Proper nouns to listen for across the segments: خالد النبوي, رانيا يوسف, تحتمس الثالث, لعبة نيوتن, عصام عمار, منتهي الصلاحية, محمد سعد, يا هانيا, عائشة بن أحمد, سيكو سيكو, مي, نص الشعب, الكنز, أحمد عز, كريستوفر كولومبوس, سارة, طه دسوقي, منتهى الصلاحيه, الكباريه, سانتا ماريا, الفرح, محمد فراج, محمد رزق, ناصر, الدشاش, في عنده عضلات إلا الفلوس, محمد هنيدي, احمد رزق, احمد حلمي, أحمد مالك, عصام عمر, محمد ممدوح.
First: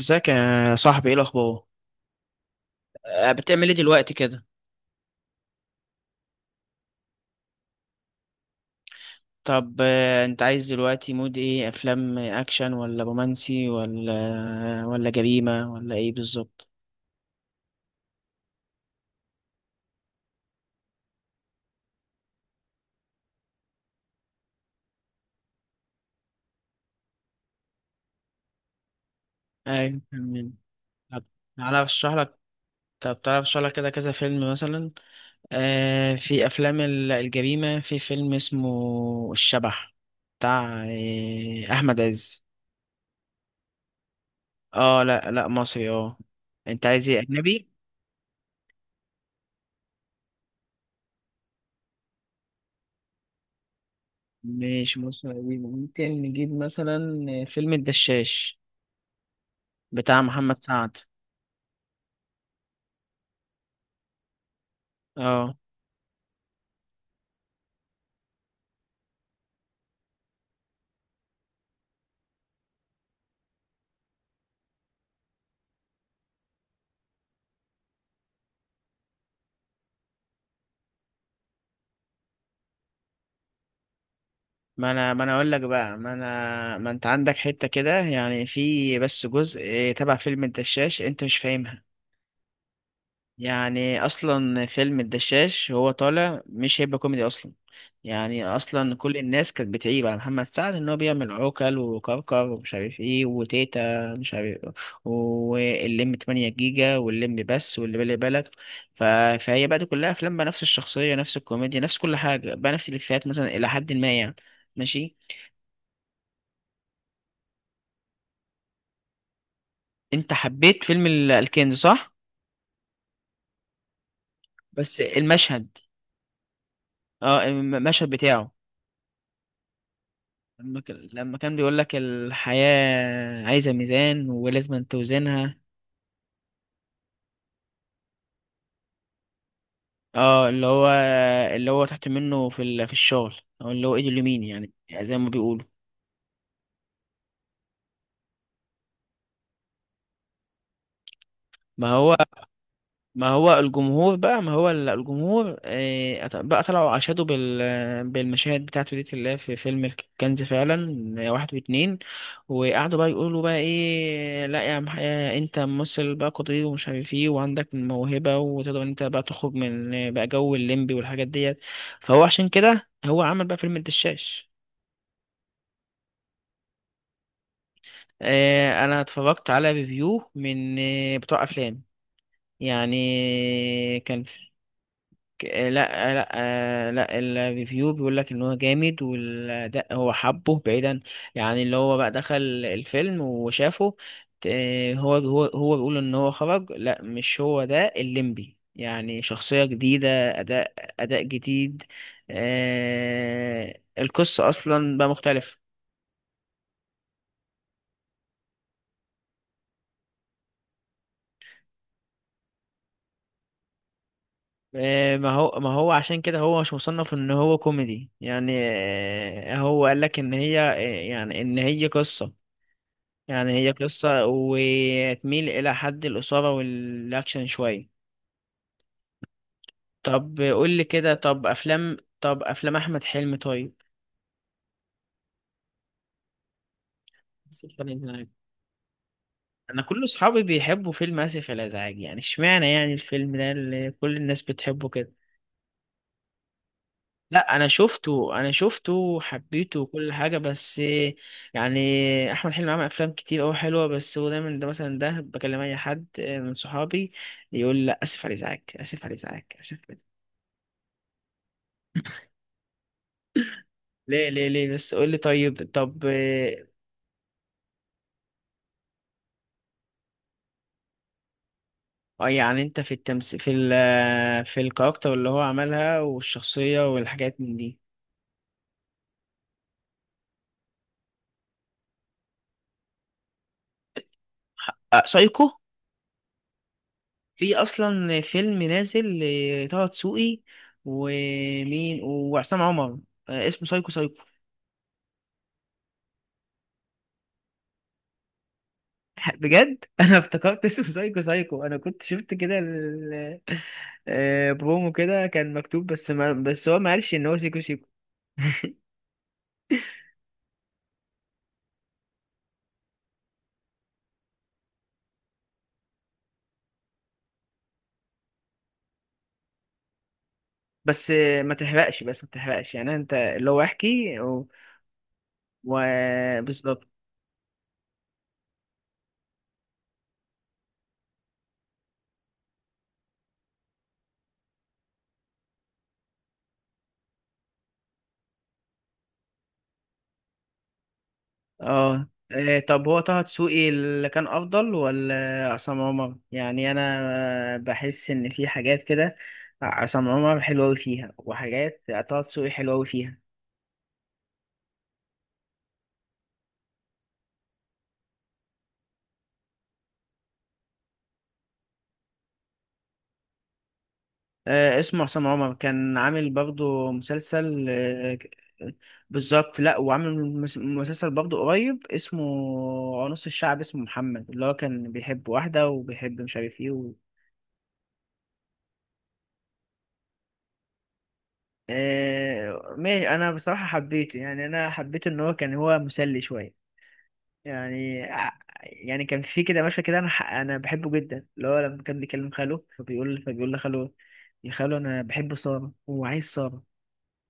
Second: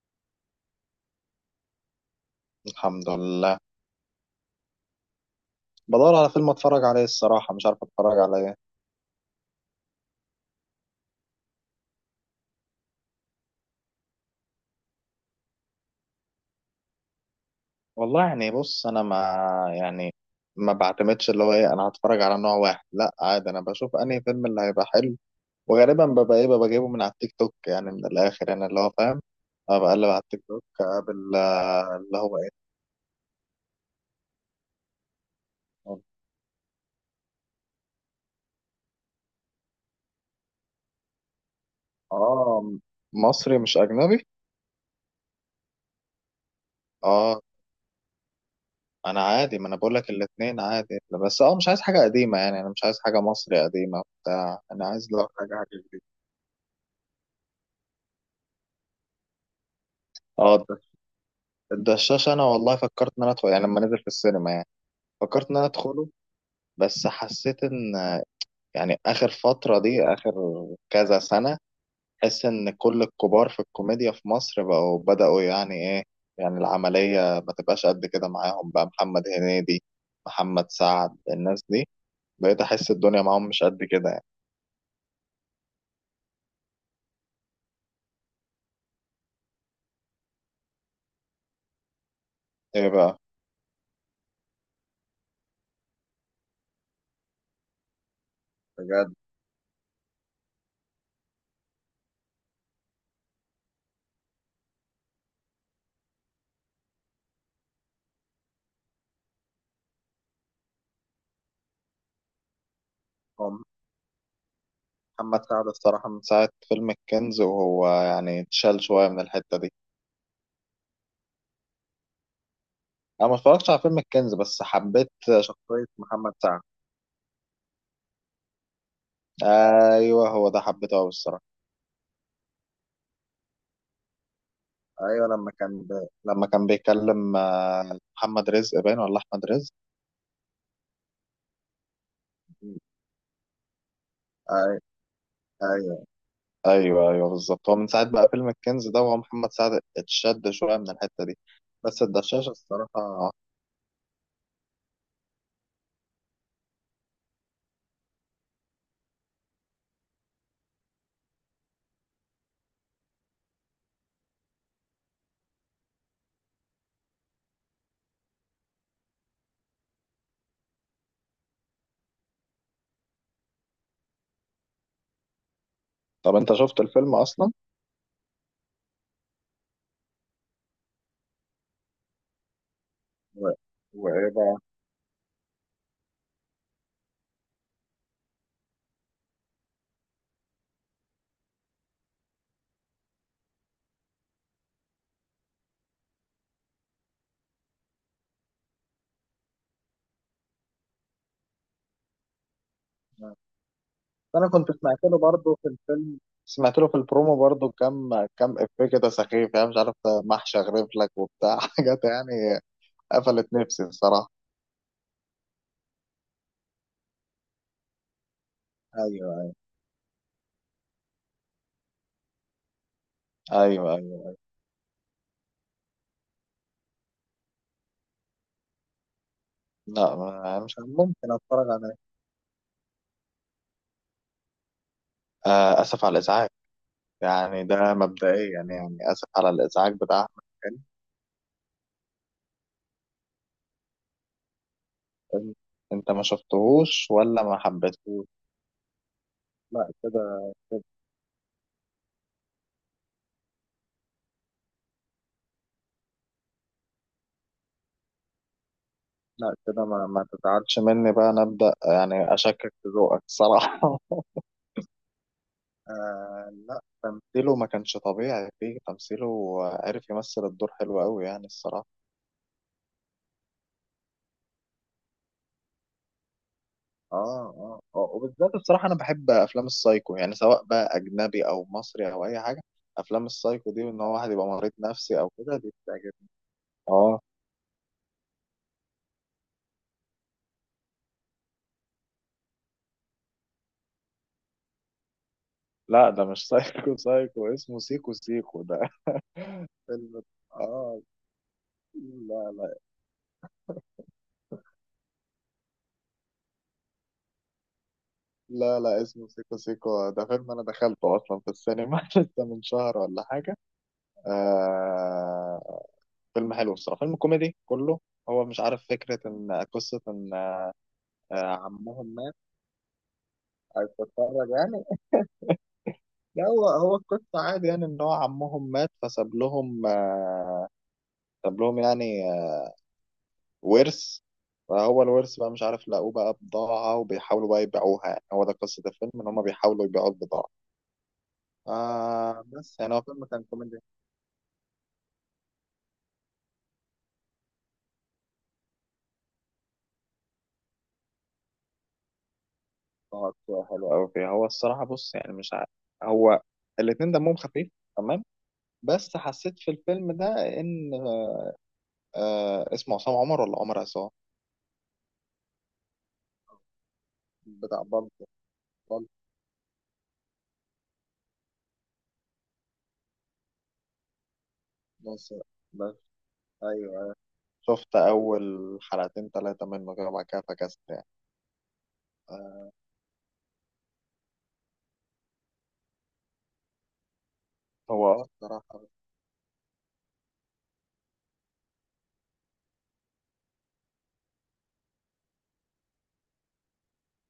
ازيك يا صاحبي، ايه الاخبار؟ الحمد لله. بتعمل ايه دلوقتي كده؟ بدور على فيلم اتفرج عليه، الصراحة مش عارف اتفرج على ايه. طب انت عايز دلوقتي مود ايه، افلام اكشن ولا رومانسي ولا جريمه ولا ايه بالظبط؟ والله، يعني بص انا ما، يعني ما بعتمدش اللي هو ايه. انا هتفرج على نوع واحد؟ لا، عادي، انا بشوف انهي فيلم اللي هيبقى حلو. وغالبا ببقى جايبه من على التيك توك، يعني من الاخر، يعني اللي هو فاهم. أنا ايوه، بقلب على التيك فاهمين. توك طب اقابل تعالى اشرح اللي لك. هو ايه. كده كذا فيلم مثلا. آه، في افلام الجريمه، في فيلم اسمه الشبح، بتاع احمد عز. اه، مصري مش اجنبي. اه، لا لا، مصري، اه. انت عايز ايه، اه، اجنبي؟ انا عادي، ما انا بقول لك الاثنين عادي. بس مش عايز حاجة قديمة، يعني انا مش عايز حاجة مصري قديمة بتاع، انا مش عايز لو مسلسل حاجة قديم، حاجة جديدة. ممكن نجيب مثلا فيلم الدشاش بتاع محمد اه، سعد. الدشاش انا والله فكرت ان انا ادخل يعني لما نزل في السينما يعني، فكرت اه، ان انا ادخله، بس حسيت ان، يعني اخر فترة دي، اخر كذا سنة، حس ان كل الكبار في الكوميديا في مصر بقوا بدأوا يعني ايه، يعني العملية ما تبقاش قد كده معاهم. بقى محمد هنيدي محمد سعد الناس دي، بقيت احس الدنيا معاهم مش قد كده يعني. ما انا اقول لك بقى، ما انا ما انت عندك حتة كده يعني، في بس جزء تبع فيلم الدشاش انت مش فاهمها. ايه بقى؟ يعني اصلا فيلم الدشاش هو طالع مش هيبقى كوميدي اصلا. يعني اصلا بجد. كل الناس كانت بتعيب على محمد سعد ان هو بيعمل عوكل وكركر ومش عارف ايه، وتيتا مش عارف، واللم 8 جيجا، واللم بس، واللي بالي بالك. ف... فهي بقى دي كلها افلام بقى، نفس الشخصيه، نفس الكوميديا، نفس كل حاجه بقى، نفس الافيهات مثلا هم. الى حد ما يعني. ماشي. محمد سعد الصراحة من ساعة فيلم الكنز وهو يعني اتشال شوية من الحتة دي. انت حبيت فيلم الكنز، صح؟ انا ما اتفرجتش على فيلم الكنز، بس بس حبيت المشهد، شخصية محمد سعد. اه المشهد بتاعه ايوه، هو ده لما حبيته قوي لما الصراحة. كان بيقول لك: الحياة عايزة ميزان ولازم ايوه، توزنها. لما كان بيكلم محمد رزق باين ولا احمد رزق. اه، اللي هو اللي هو تحت منه في الشغل، او اللي هو ايده اليمين يعني، أي- يعني زي ما بيقولوا. ايوه، ايوه، ايوه، بالظبط. هو من ساعة بقى فيلم الكنز ده وهو محمد سعد اتشد شوية من الحتة دي، ما بس هو الدشاشة ما الصراحة. هو الجمهور بقى، ما هو ال- الجمهور بقى طلعوا، عشادوا بال بالمشاهد بتاعته دي اللي هي في فيلم الكنز فعلا، واحد واتنين، وقعدوا بقى يقولوا بقى ايه: لا يا عم، انت ممثل بقى قدير ومش عارف ايه، وعندك موهبة، وتقدر انت بقى تخرج من بقى جو الليمبي والحاجات ديت. فهو عشان كده هو عمل بقى فيلم الدشاش. طب انت شفت الفيلم اصلا؟ انا اتفرجت على ريفيو من بتوع افلام، يعني و... كان وايه بقى؟ ك- آه، لا آه، لا لا الريفيو بيقول لك ان هو جامد، والاداء هو حبه بعيدا. يعني اللي هو بقى دخل الفيلم وشافه، هو بيقول ان هو خرج: لا مش هو ده الليمبي، يعني شخصية جديدة، اداء، اداء جديد. القصة انا كنت اصلا سمعت بقى له مختلفة. برضه في الفيلم، سمعت له في البرومو برضه كام كام افيه كده سخيف، يعني مش عارف، ده محشي اغرف لك وبتاع حاجات يعني. قفلت نفسي الصراحه. ما هو عشان كده هو مش مصنف ان هو كوميدي يعني. ايوه، هو قال لك ان هي يعني ان هي قصة، يعني هي ايوه، قصة ايوه، وتميل إلى حد الإثارة والأكشن شوية. لا، طب قول مش لي كده، ممكن اتفرج عليه. طب أفلام أحمد حلمي طيب. آه، اسف على الازعاج، يعني آسف على ده الإزعاج. مبدئيا، يعني اسف على أنا الازعاج كل بتاع أصحابي احمد حلمي. بيحبوا فيلم آسف على الإزعاج، يعني إشمعنى يعني الفيلم ده اللي كل الناس بتحبه كده؟ فيلم، انت ما شفتهوش ولا لا ما أنا حبيتهوش؟ شفته، أنا شفته حبيته لا، وكل حاجة، بس كده- يعني أحمد حلمي عمل أفلام كتير أوي حلوة، بس هو دايما ده، مثلا ده بكلم أي حد من صحابي يقول: لا آسف على الإزعاج، آسف على الإزعاج، لا آسف كده، على ما, الإزعاج. ما تزعلش مني بقى، انا ابدا يعني اشكك في ذوقك الصراحه. ليه ليه ليه؟ بس قول لي طيب. طب آه لا، تمثيله ما كانش طبيعي فيه، تمثيله عارف يمثل الدور حلو قوي يعني الصراحة. يعني انت في التمس في ال آه، في الكاركتر اللي هو عملها والشخصية اه، والحاجات من دي. اه، اه، وبالذات الصراحة أنا بحب أفلام السايكو، يعني سواء بقى أجنبي أو مصري أو أي حاجة. أفلام السايكو دي، وإن هو واحد يبقى مريض نفسي أو سايكو. كده، دي بتعجبني. اه، في اصلا فيلم نازل لطه دسوقي ومين وعصام عمر، اسمه سايكو سايكو. لا ده مش سايكو سايكو، اسمه سيكو سيكو ده بجد انا فيلم. افتكرت اسمه اه، سايكو سايكو، انا كنت شفت لا، كده لا، برومو كده كان مكتوب، بس ما بس هو ما قالش ان هو سيكو سيكو. لا، لا، اسمه سيكو سيكو، ده فيلم أنا دخلته أصلا في السينما لسه من شهر ولا حاجة. آه، فيلم حلو الصراحة، فيلم كوميدي كله. هو مش عارف، فكرة إن قصة إن بس ما تحرقش، عمهم بس ما مات. تحرقش يعني، انت اللي هو عايز احكي تتفرج يعني؟ لا، هو وبالظبط. هو القصة عادي، يعني إن هو عمهم مات فساب لهم ساب لهم يعني ورث، فهو الورث بقى مش عارف لاقوه بقى بضاعة وبيحاولوا بقى يبيعوها، يعني هو ده قصة الفيلم، إن هما بيحاولوا يبيعوا البضاعة. اه، آه، بس طب يعني هو هو طه فيلم كان دسوقي كوميدي. اللي كان افضل ولا عصام عمر؟ يعني انا بحس ان في حاجات كده عصام عمر حلو أوي فيها، وحاجات طه دسوقي حلو أوي فيها. آه، حلو أوي فيه، هو الصراحة بص يعني مش عارف. هو الاتنين دمهم خفيف، تمام، بس حسيت في الفيلم ده ان اسمه عصام عمر ولا عمر عصام. اسمه عصام عمر كان عامل برضه مسلسل بتاع بالطو. بالطو بالظبط، لا وعامل مسلسل برضه قريب، اسمه نص الشعب، اسمه محمد اللي هو كان بيحب ناصر. واحدة بس، وبيحب مش عارف ايه. ايوه، أيوه. شفت اول حلقتين ثلاثه منه كده وبعد كده فكست يعني. آه ماشي، انا بصراحة حبيته يعني، انا حبيت ان هو كان هو مسلي شوية. يعني هو الصراحه، يعني كان في كده مشهد كده انا انا بحبه جدا، اللي هو لما كان بيكلم خاله فبيقول لخاله: يا خاله انا بحب سارة وعايز سارة،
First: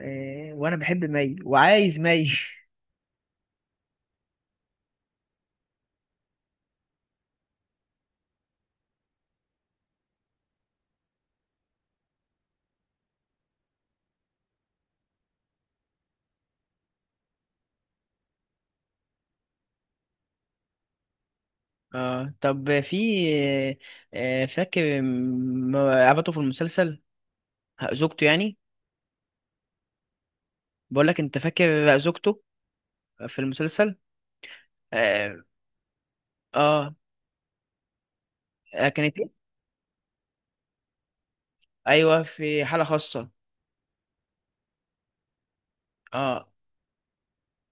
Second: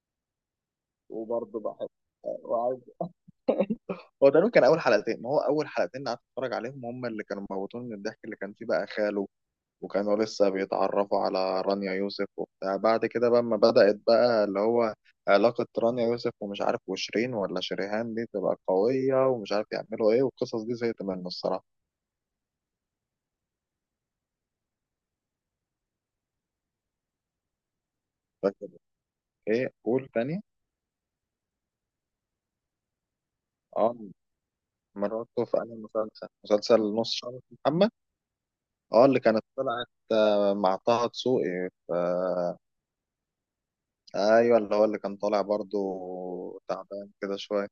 وانا بحب مي وبرضه بحب وعايز مي. وعايز. هو تقريبا كان اول حلقتين، هو اول حلقتين قعدت اتفرج عليهم هم اللي كانوا موتوني من الضحك، اللي كان فيه بقى خاله، وكانوا لسه بيتعرفوا على رانيا يوسف وبتاع. بعد كده بقى ما بدأت بقى اللي هو علاقة رانيا يوسف ومش عارف وشيرين ولا شريهان، دي تبقى قوية ومش عارف يعملوا ايه، والقصص دي زهقت منه الصراحة. اه طب في، فاكر عبته في المسلسل زوجته يعني؟ فاكر؟ ايه؟ قول تاني. بقول لك، انت فاكر زوجته في اه، المسلسل؟ اه. مرته في انهي مسلسل آه، نص شعر محمد. آه، اه، كانت، اللي كانت طلعت مع طه دسوقي ايوه في حاله خاصه. ايوه، اللي هو اللي كان طالع برضو اه تعبان كده شويه.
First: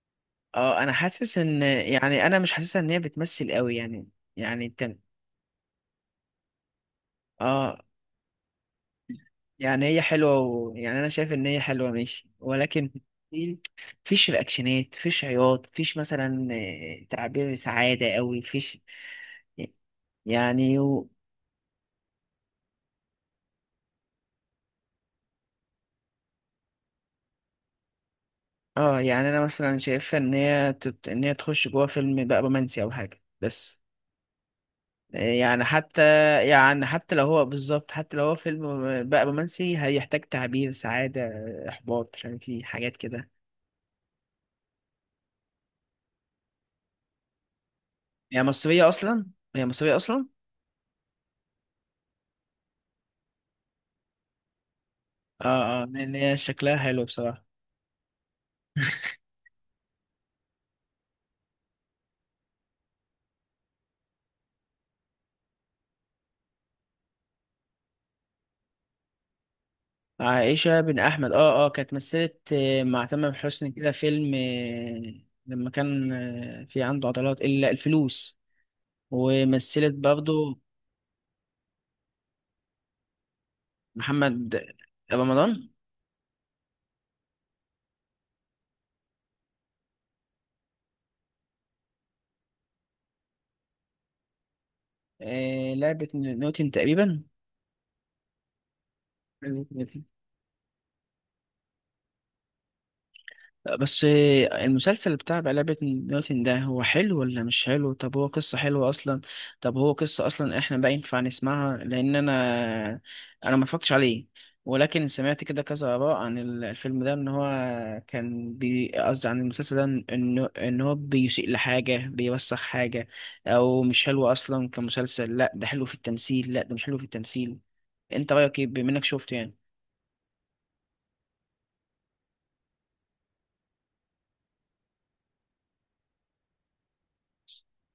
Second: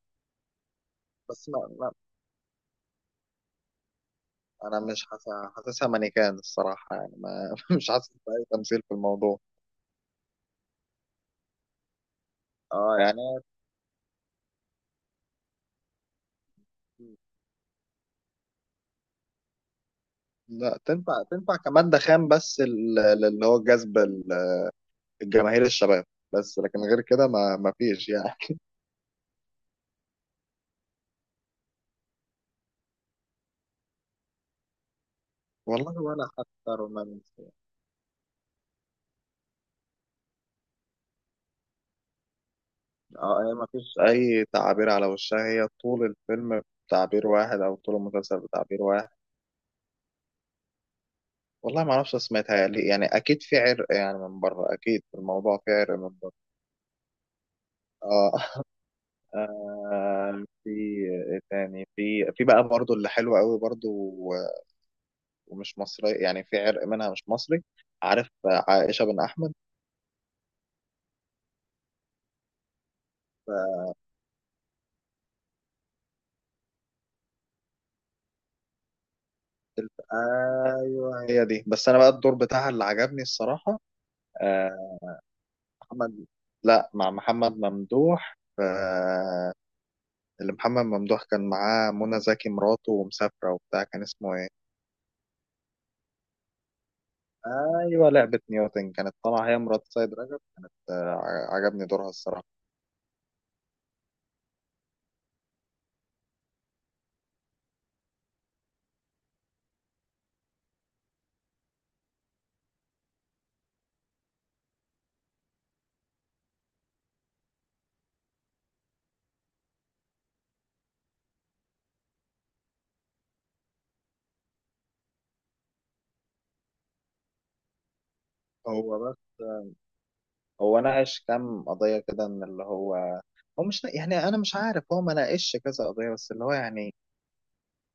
اه، انا حاسس بس ان، ما، يعني انا مش حاسسها ان هي بتمثل قوي يعني، يعني انا انت، مش حاسس، حاسسها مانيكان الصراحه، يعني ما اه. مش حاسس باي تمثيل في الموضوع. يعني هي حلوه، يعني انا شايف ان هي حلوه ماشي، ولكن اه، يعني في- فيش رياكشنات، فيش عياط، فيش مثلا تعبير سعاده قوي، فيش يعني لا، تنفع تنفع كمادة خام، بس اللي هو جذب الجماهير الشباب، بس لكن غير كده ما فيش يعني. اه. يعني انا مثلا شايفها ان هي ان هي تخش جوه فيلم بقى رومانسي او حاجه بس، يعني حتى، والله، ولا حتى يعني حتى لو رومانسي. هو بالظبط، حتى لو هو فيلم بقى رومانسي هيحتاج تعبير سعادة، إحباط، مش عارف ايه، حاجات كده. اه، هي مفيش اي تعابير على وشها، هي طول الفيلم بتعبير واحد او طول المسلسل هي بتعبير مصرية واحد. أصلا هي مصرية أصلا؟ والله ما اعرفش سمعتها ليه، يعني اكيد في عرق يعني من بره، اكيد في الموضوع في اه اه، عرق من لأن هي بره. شكلها حلو بصراحة. اه. في إيه تاني؟ في في بقى برضو اللي حلوة قوي برضو ومش مصري، يعني في عرق منها مش مصري. عارف عائشة بن احمد؟ عائشة بن أحمد، اه اه، كانت مثلت مع تامر حسني كده آه، فيلم لما كان في عنده عضلات إلا الفلوس، ومثلت برضه ايوه، هي دي، بس انا بقى الدور بتاعها اللي عجبني الصراحة. محمد آه، رمضان. محمد لا، مع محمد ممدوح اللي محمد ممدوح كان معاه منى زكي مراته ومسافرة وبتاع، كان اسمه ايه؟ لعبة نيوتن، ايوه، لعبة نيوتن، كانت طالعة هي تقريبا. مرات سيد رجب. عجبني دورها الصراحة. بس المسلسل بتاع لعبة نيوتن ده هو حلو ولا مش حلو؟ طب هو قصة حلوة أصلا؟ طب هو قصة أصلا إحنا بقى ينفع نسمعها؟ لأن أنا، أنا ما اتفرجتش عليه، ولكن سمعت كده كذا آراء عن الفيلم ده إن هو كان، بي قصدي عن المسلسل ده، إن هو بيسيء لحاجة، بيوسخ حاجة، أو مش حلو أصلا كمسلسل، لأ ده حلو في التمثيل، لأ ده مش حلو في التمثيل. أنت رأيك إيه بما هو إنك بس شفته يعني؟ هو ناقش كام قضية كده ان اللي هو، هو مش نا- يعني انا مش عارف، هو ما ناقشش كذا قضية، بس اللي هو يعني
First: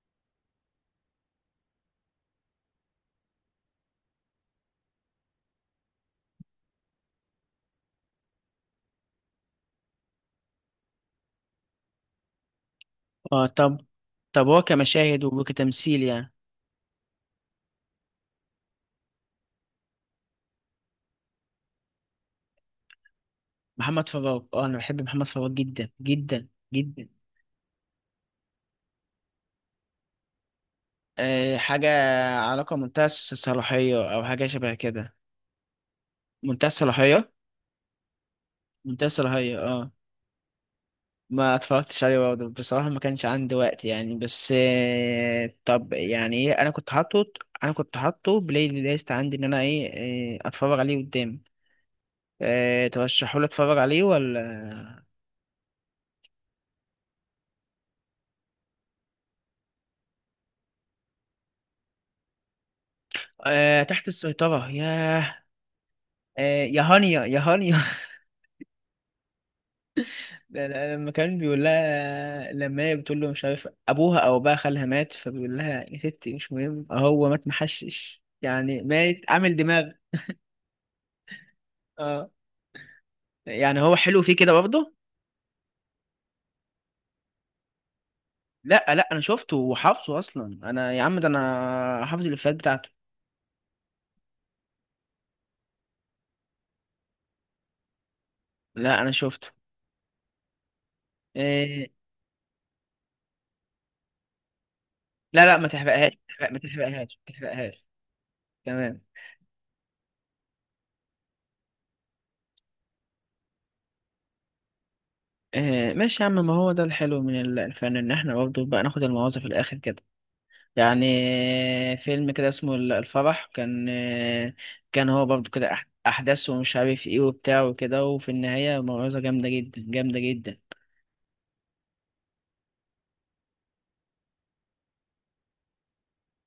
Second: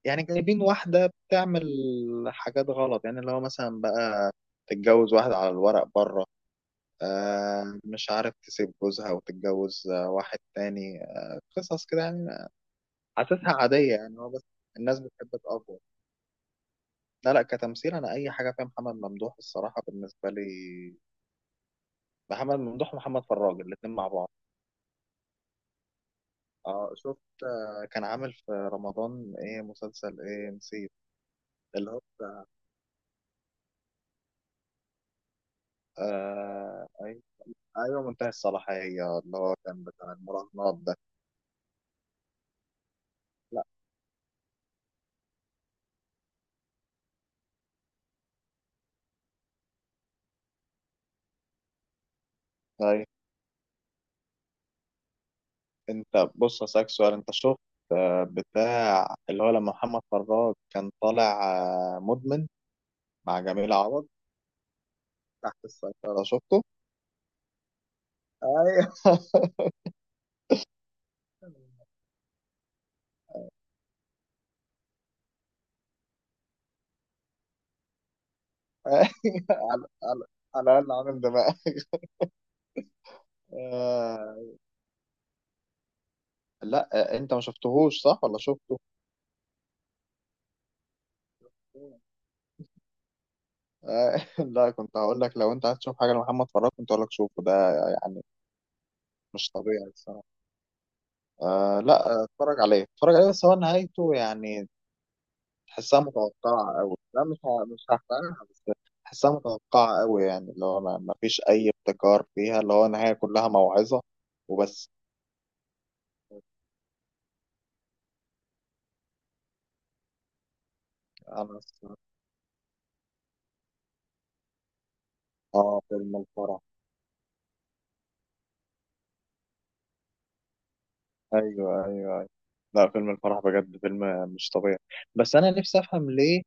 يعني جايبين واحدة بتعمل حاجات غلط، يعني اللي هو مثلا بقى تتجوز واحد على الورق بره، مش عارف تسيب جوزها وتتجوز واحد تاني، قصص كده يعني. آه حاسسها طب، عادية يعني، هو بس طب هو الناس كمشاهد بتحب تأفور. وكتمثيل يعني. لا، لا، كتمثيل أنا أي حاجة فيها محمد ممدوح الصراحة، بالنسبة لي محمد ممدوح ومحمد فراج الاتنين مع محمد بعض. فراج، اه انا بحب محمد فراج جدا جدا اه جدا. شفت، كان عامل في رمضان ايه مسلسل؟ ايه نسيت أه حاجه، اللي هو. علاقه، منتهى الصلاحيه او حاجه شبه كده. منتهى آه، أيوة، الصلاحيه، أيوة، منتهي الصلاحية، منتهى اللي هو الصلاحيه، كان اه بتاع المراهنات ده. ما اتفرجتش عليه برضه بصراحه، ما كانش عندي لا، وقت يعني، بس أه طب يعني ايه، انا كنت حاطه، انا كنت حاطه بلاي ليست عندي ان انا ايه اتفرج عليه قدام. أه آه، ترشحوا لي اتفرج عليه ولا؟ انت بص هسألك سؤال، انت شفت بتاع اللي هو لما محمد فراج كان طالع مدمن مع جميل أه عوض؟ تحت السيطره، ياه. تحت السيطرة شفته؟ يا هانيا يا هانيا، ايوه. ده ده لما كان بيقول لها، لما هي بتقول له مش عارف ابوها او بقى خالها مات، فبيقول لها: يا ستي مش مهم، هو مات محشش، يعني أيوه. مات عامل على، دماغ. على الأقل عامل دماغ. اه، يعني هو حلو فيه آه، كده برضه. لا، انت ما شفتهوش صح ولا شفته؟ لا لا انا شفته وحافظه، اصلا انا يا عم، ده آه، انا حافظ الافيهات بتاعته. لا، كنت هقول لك لو انت عايز تشوف حاجة لمحمد فراج كنت هقول لك شوفه ده، يعني لا انا مش شفته. طبيعي الصراحة. آه إيه... لا، اتفرج عليه، اتفرج عليه، بس هو نهايته يعني، لا لا، ما تحسها تحرقهاش، ما متوقعة أوي. تحرقهاش، لا، ما مش تحرقهاش. هحرقها، بس تمام. تحسها متوقعة أوي، يعني اللي هو ما فيش أي ابتكار فيها، اللي هو النهاية كلها موعظة وبس. إيه... ماشي يا عم، ما هو ده الحلو من الفن ان احنا برضه بقى ناخد المواضيع في الاخر كده يعني. أنا أصلا، فيلم كده اسمه الفرح، كان كان هو برضو كده آه، فيلم أحداث الفرح، ومش عارف إيه وبتاع وكده، وفي النهاية موعظة جامدة جدا، جامدة جدا. أيوه، أيوه، أيوه، لا فيلم الفرح بجد فيلم مش طبيعي. بس أنا نفسي أفهم ليه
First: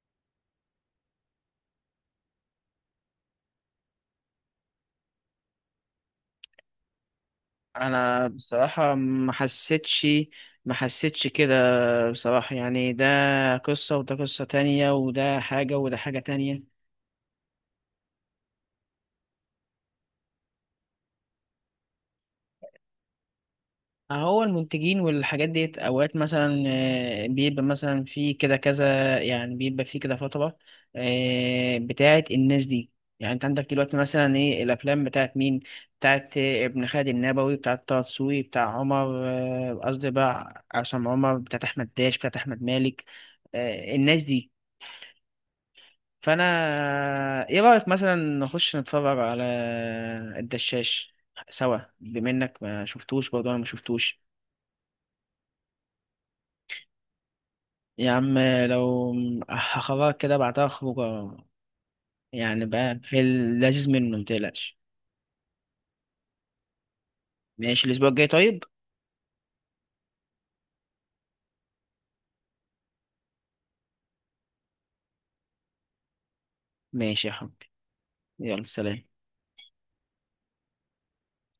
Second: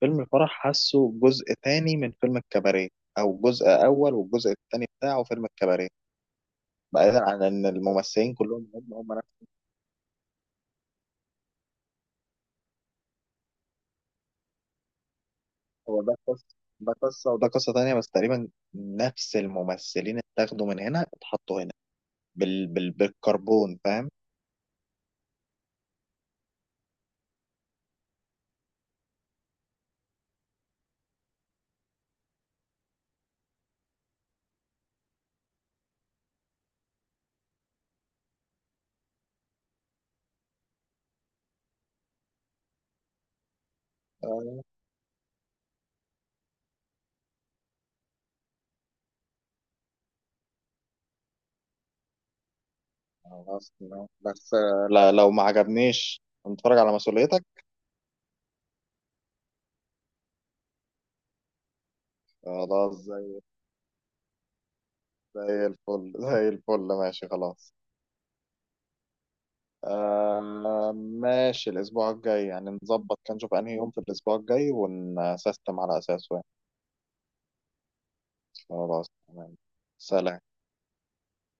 فيلم الفرح حاسه جزء تاني من فيلم الكباريه، أو جزء أول والجزء التاني بتاعه فيلم الكباريه، بعيدا عن إن أنا الممثلين كلهم هم بصراحة هم. ما حسيتش، ما حسيتش كده بصراحة، يعني ده قصة، وده قصة تانية، وده حاجة، وده هو ده حاجة قصة، تانية. ده قصة وده قصة تانية، بس تقريبا نفس الممثلين اتاخدوا من هنا اتحطوا هنا بالكربون، فاهم. هو المنتجين والحاجات ديت اوقات مثلا، بيبقى مثلا في كده كذا، يعني بيبقى في كده فترة بتاعت الناس دي. يعني انت عندك دلوقتي مثلا ايه، الافلام بتاعت مين؟ بتاعت ابن خالد النبوي، بتاعت طه دسوقي، بتاع عمر، قصدي بقى عصام عمر، بتاعت احمد داش، بتاعت احمد مالك، الناس دي. آه، فانا، ايه رأيك مثلا نخش نتفرج على الدشاش سوا، بما انك ما شفتوش، برضه انا ما خلاص تمام. شفتوش. بس لا، لو ما عجبنيش نتفرج على مسؤوليتك. يا عم لو، هخرجك كده بعتها خروجة، يعني خلاص، بقى في زي اللذيذ منه متقلقش. زي الفل زي الفل، ماشي خلاص. ماشي الأسبوع الجاي طيب. آه، ماشي الأسبوع الجاي، يعني نظبط كده، نشوف أنهي يوم في الأسبوع الجاي ونسيستم على أساسه يعني. ماشي يا حبيبي، يلا سلام. خلاص تمام. سلام.